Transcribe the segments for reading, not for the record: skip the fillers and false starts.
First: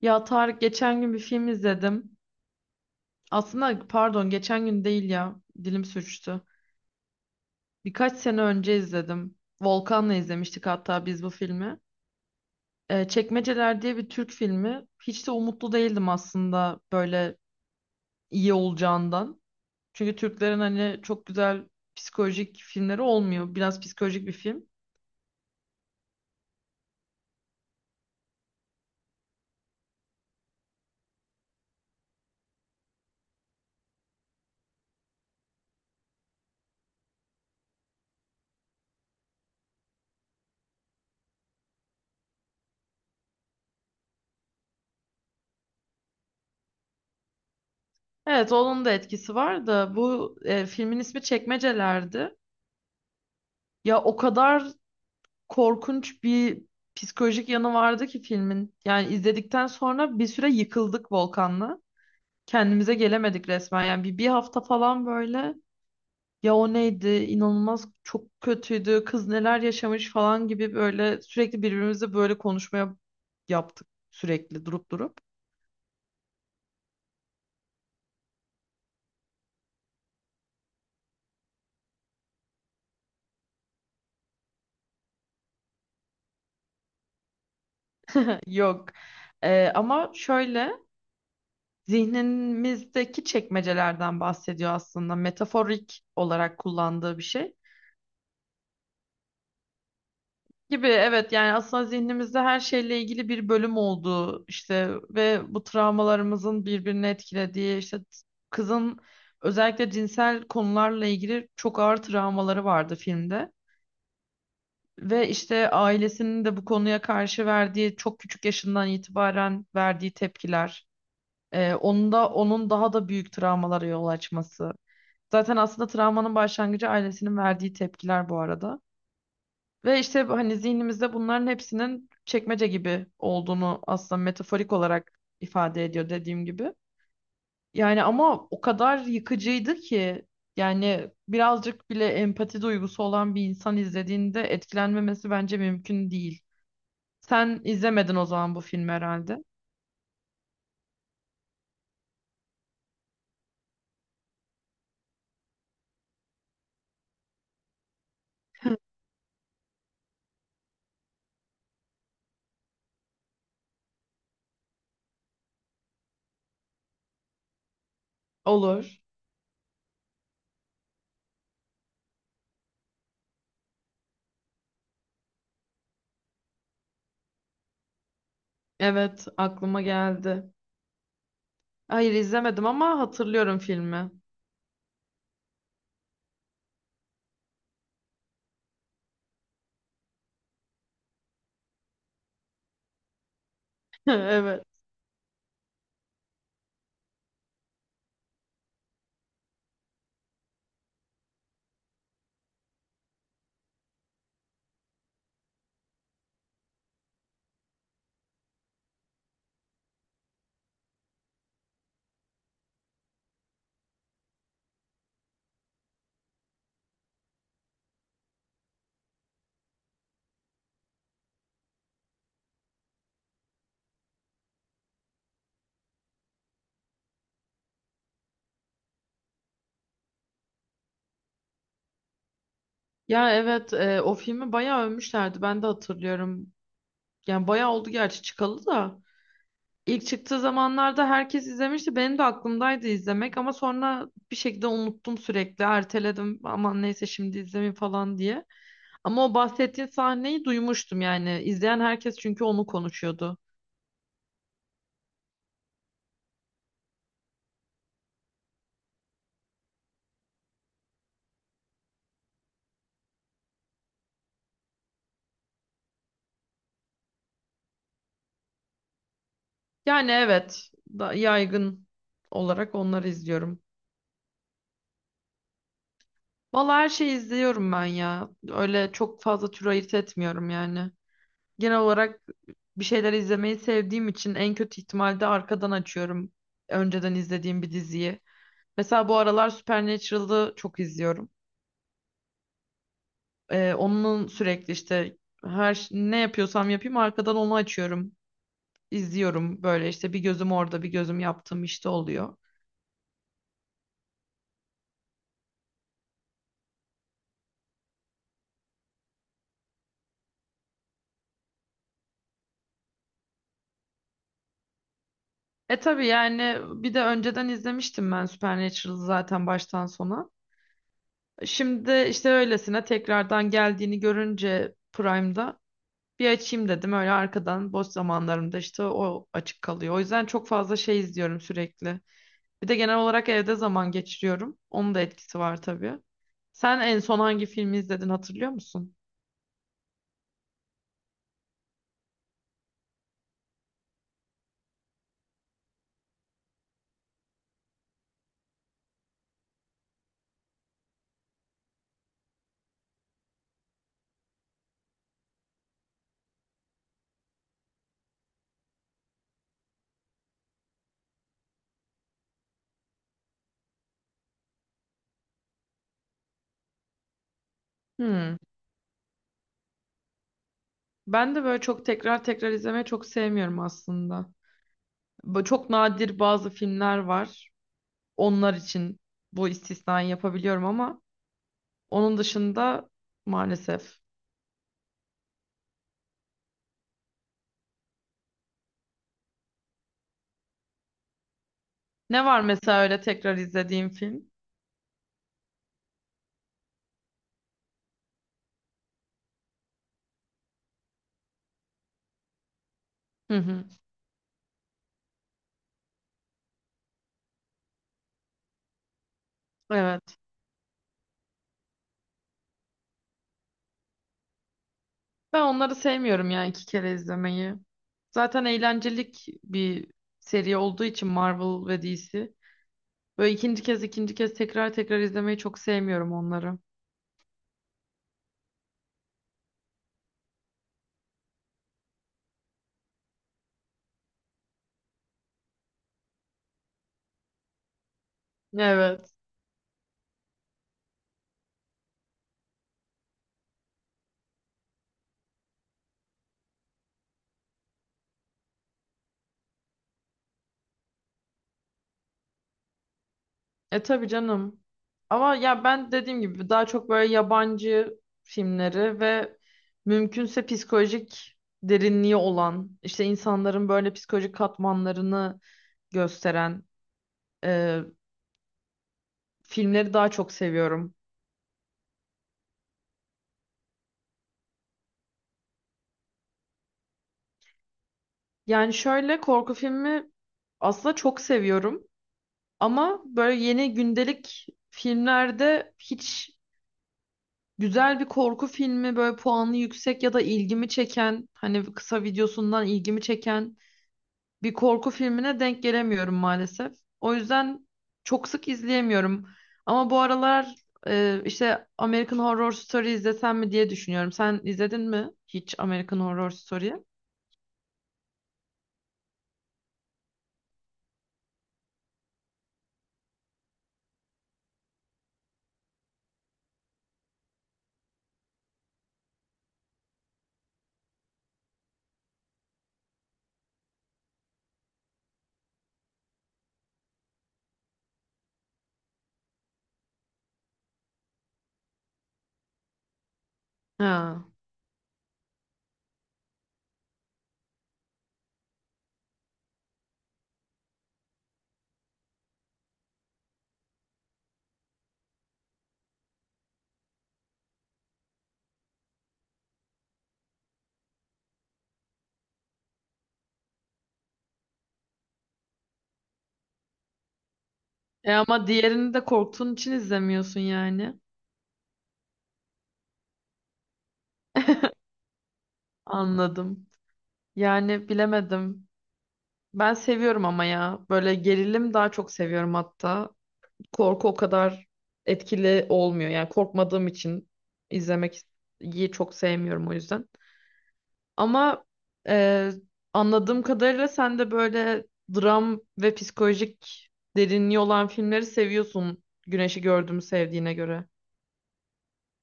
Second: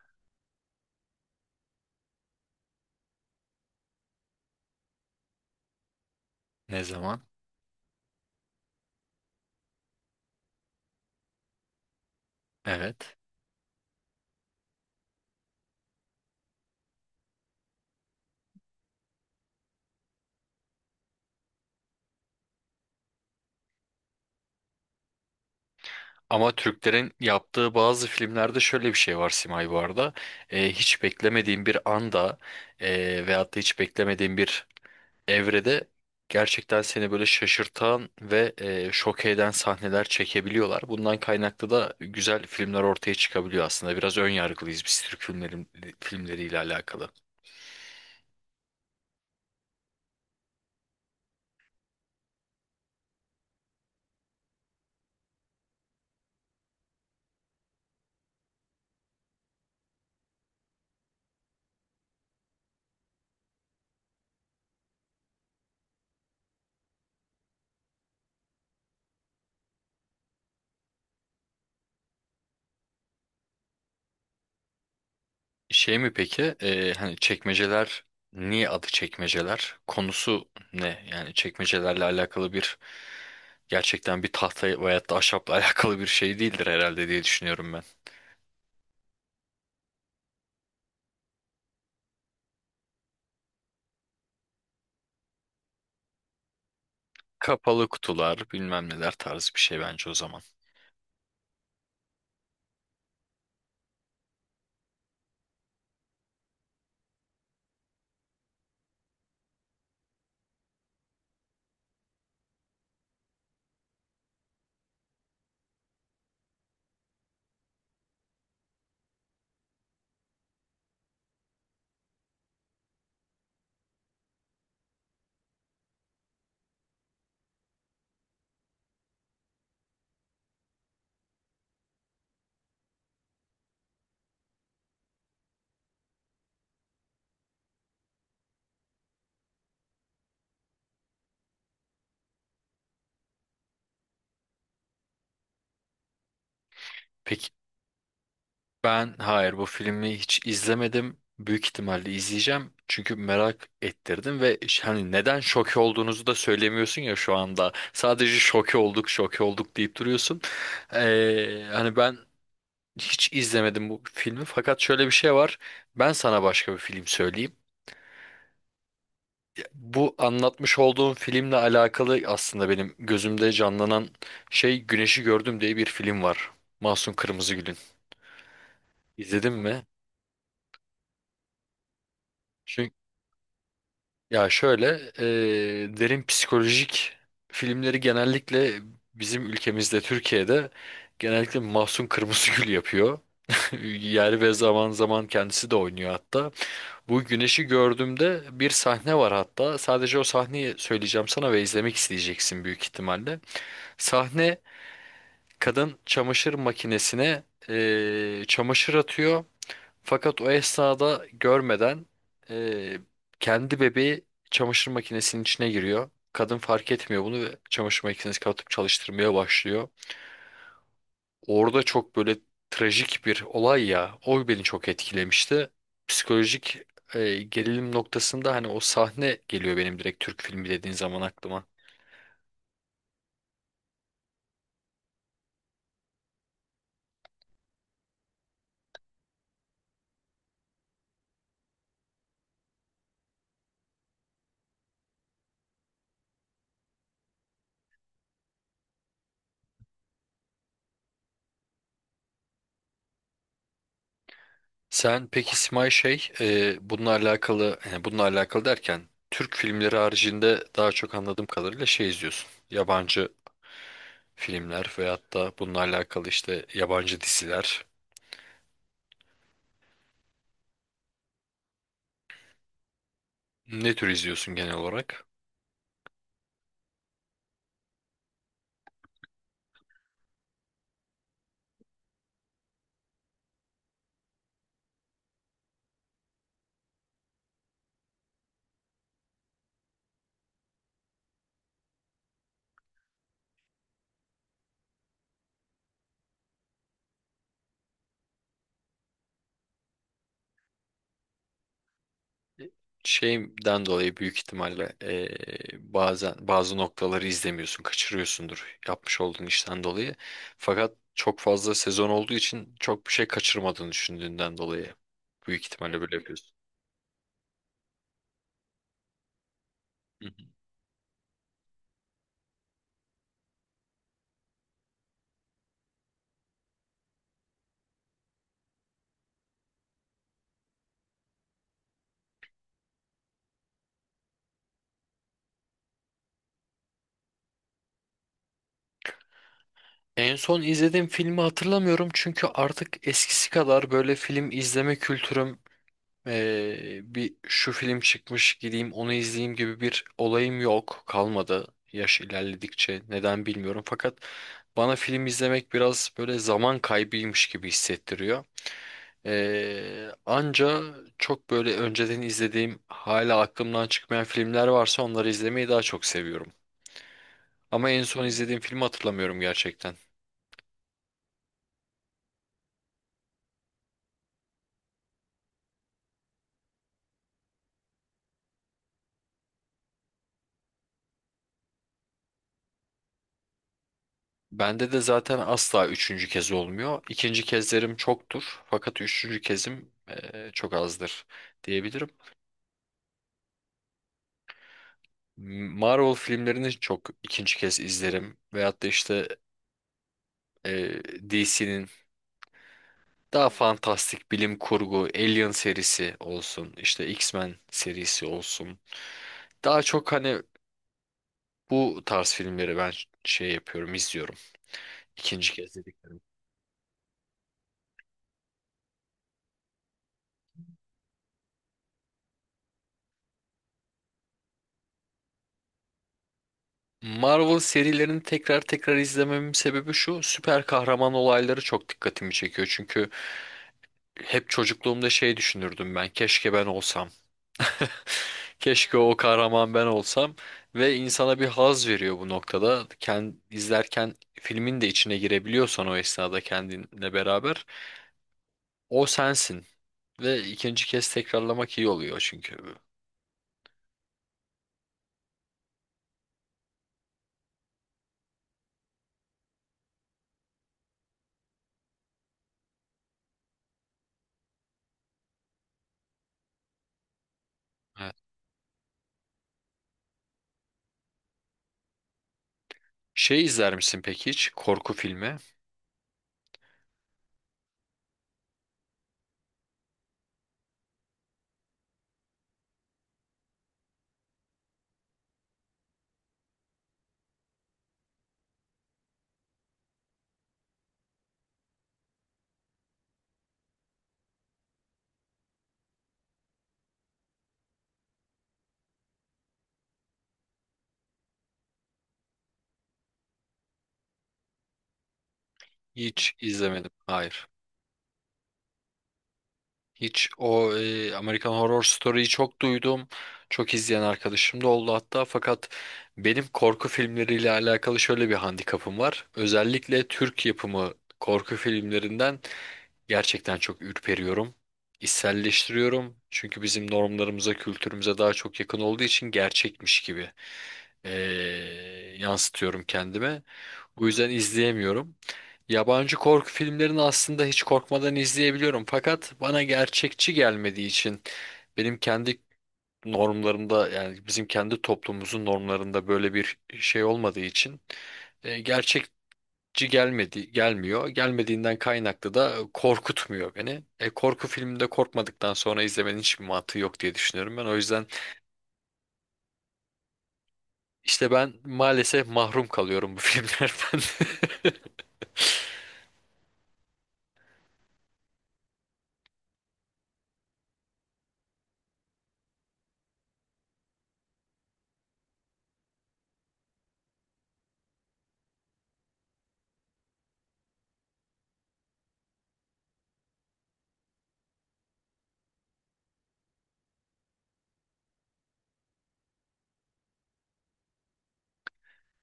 Ya Tarık, geçen gün bir film izledim. Aslında pardon, geçen gün değil ya. Dilim sürçtü. Ne zaman? Birkaç sene önce izledim. Volkan'la izlemiştik hatta biz bu filmi. Evet. Çekmeceler diye bir Türk filmi. Hiç de umutlu değildim aslında böyle iyi olacağından. Çünkü Türklerin hani çok güzel psikolojik filmleri olmuyor. Biraz psikolojik bir film. Ama Türklerin yaptığı bazı filmlerde şöyle bir şey var Simay bu arada. Hiç beklemediğin bir anda veyahut da hiç beklemediğin bir evrede gerçekten seni böyle şaşırtan ve şok eden sahneler çekebiliyorlar. Bundan kaynaklı da güzel filmler ortaya çıkabiliyor aslında. Biraz ön yargılıyız biz Türk filmleriyle alakalı. Evet, onun da etkisi var da bu filmin ismi Çekmeceler'di. Ya o kadar korkunç bir psikolojik yanı vardı ki filmin. Yani izledikten sonra bir süre yıkıldık Volkan'la. Kendimize gelemedik resmen. Yani bir hafta falan böyle, ya o neydi, inanılmaz çok kötüydü, kız neler yaşamış falan gibi böyle sürekli birbirimizle böyle konuşmaya yaptık sürekli durup durup. Şey mi peki? Hani çekmeceler niye adı çekmeceler? Konusu ne? Yani çekmecelerle alakalı bir gerçekten bir tahta veyahut da ahşapla alakalı bir şey değildir herhalde diye düşünüyorum ben. Yok. Ama şöyle, zihnimizdeki çekmecelerden bahsediyor aslında. Metaforik olarak kullandığı bir şey. Kapalı kutular, bilmem neler tarzı bir şey bence o zaman. Gibi, evet, yani aslında zihnimizde her şeyle ilgili bir bölüm olduğu işte ve bu travmalarımızın birbirini etkilediği işte, kızın özellikle cinsel konularla ilgili çok ağır travmaları vardı filmde. Ve işte ailesinin de bu konuya karşı verdiği, çok küçük yaşından itibaren verdiği tepkiler. Onun da onun daha da büyük travmalara yol açması. Zaten aslında travmanın başlangıcı ailesinin verdiği tepkiler bu arada. Ve işte hani zihnimizde bunların hepsinin çekmece gibi olduğunu aslında metaforik olarak ifade ediyor, dediğim gibi. Yani ama o kadar yıkıcıydı ki, yani birazcık bile empati duygusu olan bir insan izlediğinde etkilenmemesi bence mümkün değil. Peki, Sen izlemedin o zaman bu filmi ben herhalde. hayır bu filmi hiç izlemedim. Büyük ihtimalle izleyeceğim. Çünkü merak ettirdim ve hani neden şoke olduğunuzu da söylemiyorsun ya şu anda. Sadece şoke olduk, şoke olduk deyip duruyorsun. Hani ben hiç izlemedim bu filmi fakat şöyle bir şey var. Ben sana başka bir film söyleyeyim. Olur. Bu anlatmış olduğum filmle alakalı aslında benim gözümde canlanan şey Güneşi Gördüm diye bir film var. Mahsun Kırmızıgül'ün. Evet, İzledin aklıma mi? geldi. Hayır izlemedim Çünkü ama hatırlıyorum filmi. ya şöyle derin psikolojik filmleri genellikle bizim ülkemizde Türkiye'de genellikle Mahsun Kırmızıgül yapıyor. Yer ve Evet. zaman zaman kendisi de oynuyor hatta. Bu güneşi gördüğümde bir sahne var hatta. Sadece o sahneyi söyleyeceğim sana ve izlemek isteyeceksin büyük ihtimalle. Sahne, kadın çamaşır makinesine çamaşır atıyor. Fakat o esnada görmeden eee, kendi bebeği çamaşır makinesinin içine giriyor. Kadın fark etmiyor bunu ve çamaşır makinesini kapatıp çalıştırmaya başlıyor. Orada çok böyle trajik bir olay ya. O beni çok etkilemişti. Psikolojik gerilim noktasında hani o sahne geliyor benim direkt Türk filmi dediğin zaman aklıma. Ya evet, o filmi bayağı övmüşlerdi, ben de hatırlıyorum. Yani bayağı oldu gerçi çıkalı da. İlk çıktığı zamanlarda herkes izlemişti. Benim de aklımdaydı izlemek ama sonra bir şekilde unuttum sürekli. Erteledim, aman neyse şimdi izlemeyeyim falan diye. Ama o bahsettiğin sahneyi duymuştum yani. İzleyen herkes çünkü onu konuşuyordu. Sen peki Simay şey bununla alakalı, yani bununla alakalı derken Türk filmleri haricinde daha çok anladığım kadarıyla şey izliyorsun. Yabancı filmler veyahut da bununla alakalı işte yabancı diziler. Yani evet, da yaygın olarak onları izliyorum. Ne tür izliyorsun genel olarak? Valla her şeyi izliyorum ben ya. Öyle çok fazla tür ayırt etmiyorum yani. Genel olarak bir şeyler izlemeyi sevdiğim için en kötü ihtimalde arkadan açıyorum önceden izlediğim bir diziyi. Mesela bu aralar Supernatural'ı çok izliyorum. Onun sürekli işte, ne yapıyorsam yapayım arkadan onu açıyorum. İzliyorum böyle işte, bir gözüm orada bir gözüm yaptığım işte oluyor. Şeyden dolayı büyük ihtimalle bazen bazı noktaları izlemiyorsun, kaçırıyorsundur yapmış olduğun işten dolayı. Fakat çok fazla sezon olduğu için çok bir şey kaçırmadığını düşündüğünden dolayı büyük E ihtimalle tabii böyle yapıyorsun. yani, bir de önceden izlemiştim ben Supernatural'ı zaten baştan Hı sona. hı. Şimdi işte öylesine tekrardan geldiğini görünce Prime'da bir açayım dedim, öyle arkadan boş zamanlarımda işte o açık kalıyor. O yüzden çok fazla şey izliyorum sürekli. Bir de genel olarak evde zaman geçiriyorum. Onun da etkisi var tabii. Sen en son hangi filmi izledin, hatırlıyor musun? En son izlediğim filmi hatırlamıyorum çünkü artık eskisi kadar böyle film izleme kültürüm bir şu film çıkmış gideyim onu izleyeyim gibi bir olayım yok kalmadı. Yaş ilerledikçe neden bilmiyorum fakat bana film izlemek biraz böyle zaman kaybıymış gibi hissettiriyor. Anca çok böyle önceden izlediğim hala aklımdan çıkmayan filmler varsa onları izlemeyi daha çok seviyorum. Ama en son Hmm. izlediğim filmi hatırlamıyorum gerçekten. Ben de böyle çok tekrar tekrar izlemeyi çok sevmiyorum aslında. Böyle çok nadir bazı filmler var. Onlar için bu istisnayı yapabiliyorum ama onun dışında maalesef. Bende de zaten asla üçüncü kez olmuyor. İkinci kezlerim çoktur. Fakat üçüncü kezim çok azdır diyebilirim. Ne var mesela öyle tekrar izlediğim film? Marvel filmlerini çok ikinci kez izlerim. Veyahut da işte DC'nin Hı daha hı. fantastik bilim kurgu Alien serisi olsun, işte X-Men serisi olsun. Daha Evet. çok hani bu tarz filmleri ben şey yapıyorum, izliyorum. Ben İkinci kez onları dedik. sevmiyorum yani, iki kere izlemeyi. Zaten eğlencelik bir seri olduğu için Marvel ve DC. Böyle ikinci kez tekrar tekrar izlemeyi çok sevmiyorum onları. Marvel serilerini tekrar tekrar izlememin sebebi şu: süper kahraman olayları çok dikkatimi çekiyor. Çünkü hep çocukluğumda şey düşünürdüm ben, keşke ben olsam. Keşke Evet. o kahraman ben olsam ve insana bir haz veriyor bu noktada. Kend, izlerken filmin de içine girebiliyorsan o esnada kendinle beraber o sensin ve ikinci kez tekrarlamak iyi oluyor çünkü. E tabii canım. Ama ya ben dediğim gibi daha çok böyle yabancı filmleri ve mümkünse psikolojik derinliği olan, işte insanların böyle psikolojik katmanlarını gösteren e, Evet. filmleri daha çok seviyorum. Şey izler misin peki hiç? Korku filmi? Yani şöyle, korku filmi aslında çok seviyorum ama böyle yeni gündelik filmlerde hiç. Güzel bir korku filmi, böyle puanı yüksek ya da ilgimi çeken, hani kısa videosundan ilgimi çeken bir korku filmine denk gelemiyorum maalesef. O yüzden çok sık izleyemiyorum. Ama bu aralar işte American Horror Story izlesem mi diye düşünüyorum. Sen izledin mi hiç American Horror Hiç Story'yi? izlemedim. Hayır. Hiç o American Horror Story'yi çok duydum. Çok izleyen arkadaşım da oldu hatta. Fakat benim korku filmleriyle alakalı şöyle bir handikapım var. Özellikle Türk yapımı korku filmlerinden gerçekten çok ürperiyorum. İçselleştiriyorum. Çünkü bizim normlarımıza, kültürümüze daha çok yakın olduğu için gerçekmiş gibi e, yansıtıyorum kendime. Bu Ha. yüzden izleyemiyorum. Yabancı korku filmlerini aslında hiç korkmadan izleyebiliyorum. Fakat bana gerçekçi gelmediği için benim kendi normlarımda, yani bizim kendi toplumumuzun normlarında böyle bir şey olmadığı için e, gerçekçi gelmedi gelmiyor. Gelmediğinden kaynaklı da korkutmuyor beni. Korku filminde korkmadıktan sonra izlemenin hiçbir mantığı yok diye düşünüyorum ben. O yüzden E ama diğerini de korktuğun için izlemiyorsun yani. işte ben maalesef mahrum kalıyorum bu filmlerden. Anladım. Yani bilemedim. Ben seviyorum ama ya. Böyle gerilim daha çok seviyorum hatta. Korku o kadar etkili olmuyor. Yani korkmadığım için izlemek iyi, çok sevmiyorum o yüzden. Ama e, anladığım kadarıyla sen de böyle dram ve psikolojik derinliği olan filmleri seviyorsun. Güneşi Gördüğümü sevdiğine göre.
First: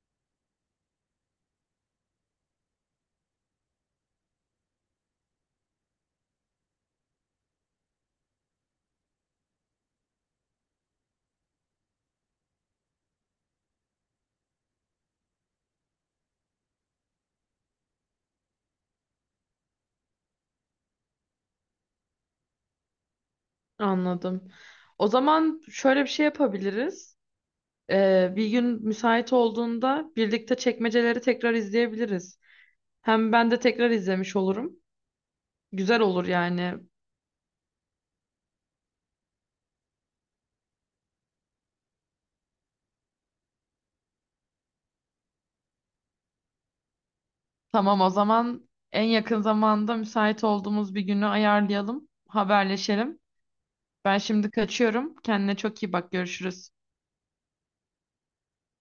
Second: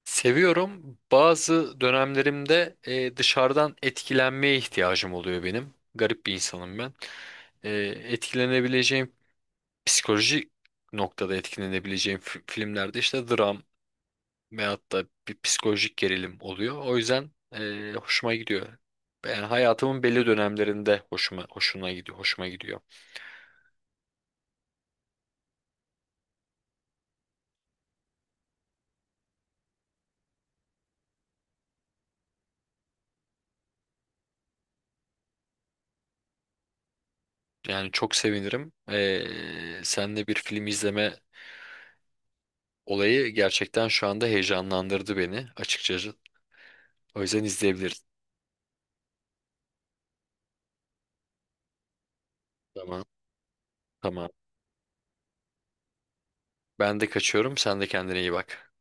Seviyorum. Bazı dönemlerimde dışarıdan etkilenmeye ihtiyacım oluyor benim. Garip bir insanım ben. E, Etkilenebileceğim psikolojik noktada etkilenebileceğim filmlerde işte dram veyahut da bir psikolojik gerilim oluyor. O yüzden hoşuma gidiyor. Yani hayatımın belli dönemlerinde hoşuna gidiyor, hoşuma gidiyor. Anladım. O zaman şöyle bir şey yapabiliriz. Bir gün müsait olduğunda birlikte Çekmeceleri tekrar izleyebiliriz. Hem ben de tekrar izlemiş olurum. Güzel olur yani. Yani çok sevinirim. Seninle bir film izleme olayı gerçekten şu anda heyecanlandırdı beni açıkçası. O yüzden Tamam, izleyebiliriz. o zaman en yakın zamanda müsait olduğumuz bir günü ayarlayalım, Tamam. haberleşelim. Ben Tamam. şimdi kaçıyorum. Kendine çok iyi bak. Görüşürüz. Ben de kaçıyorum. Sen de kendine iyi bak.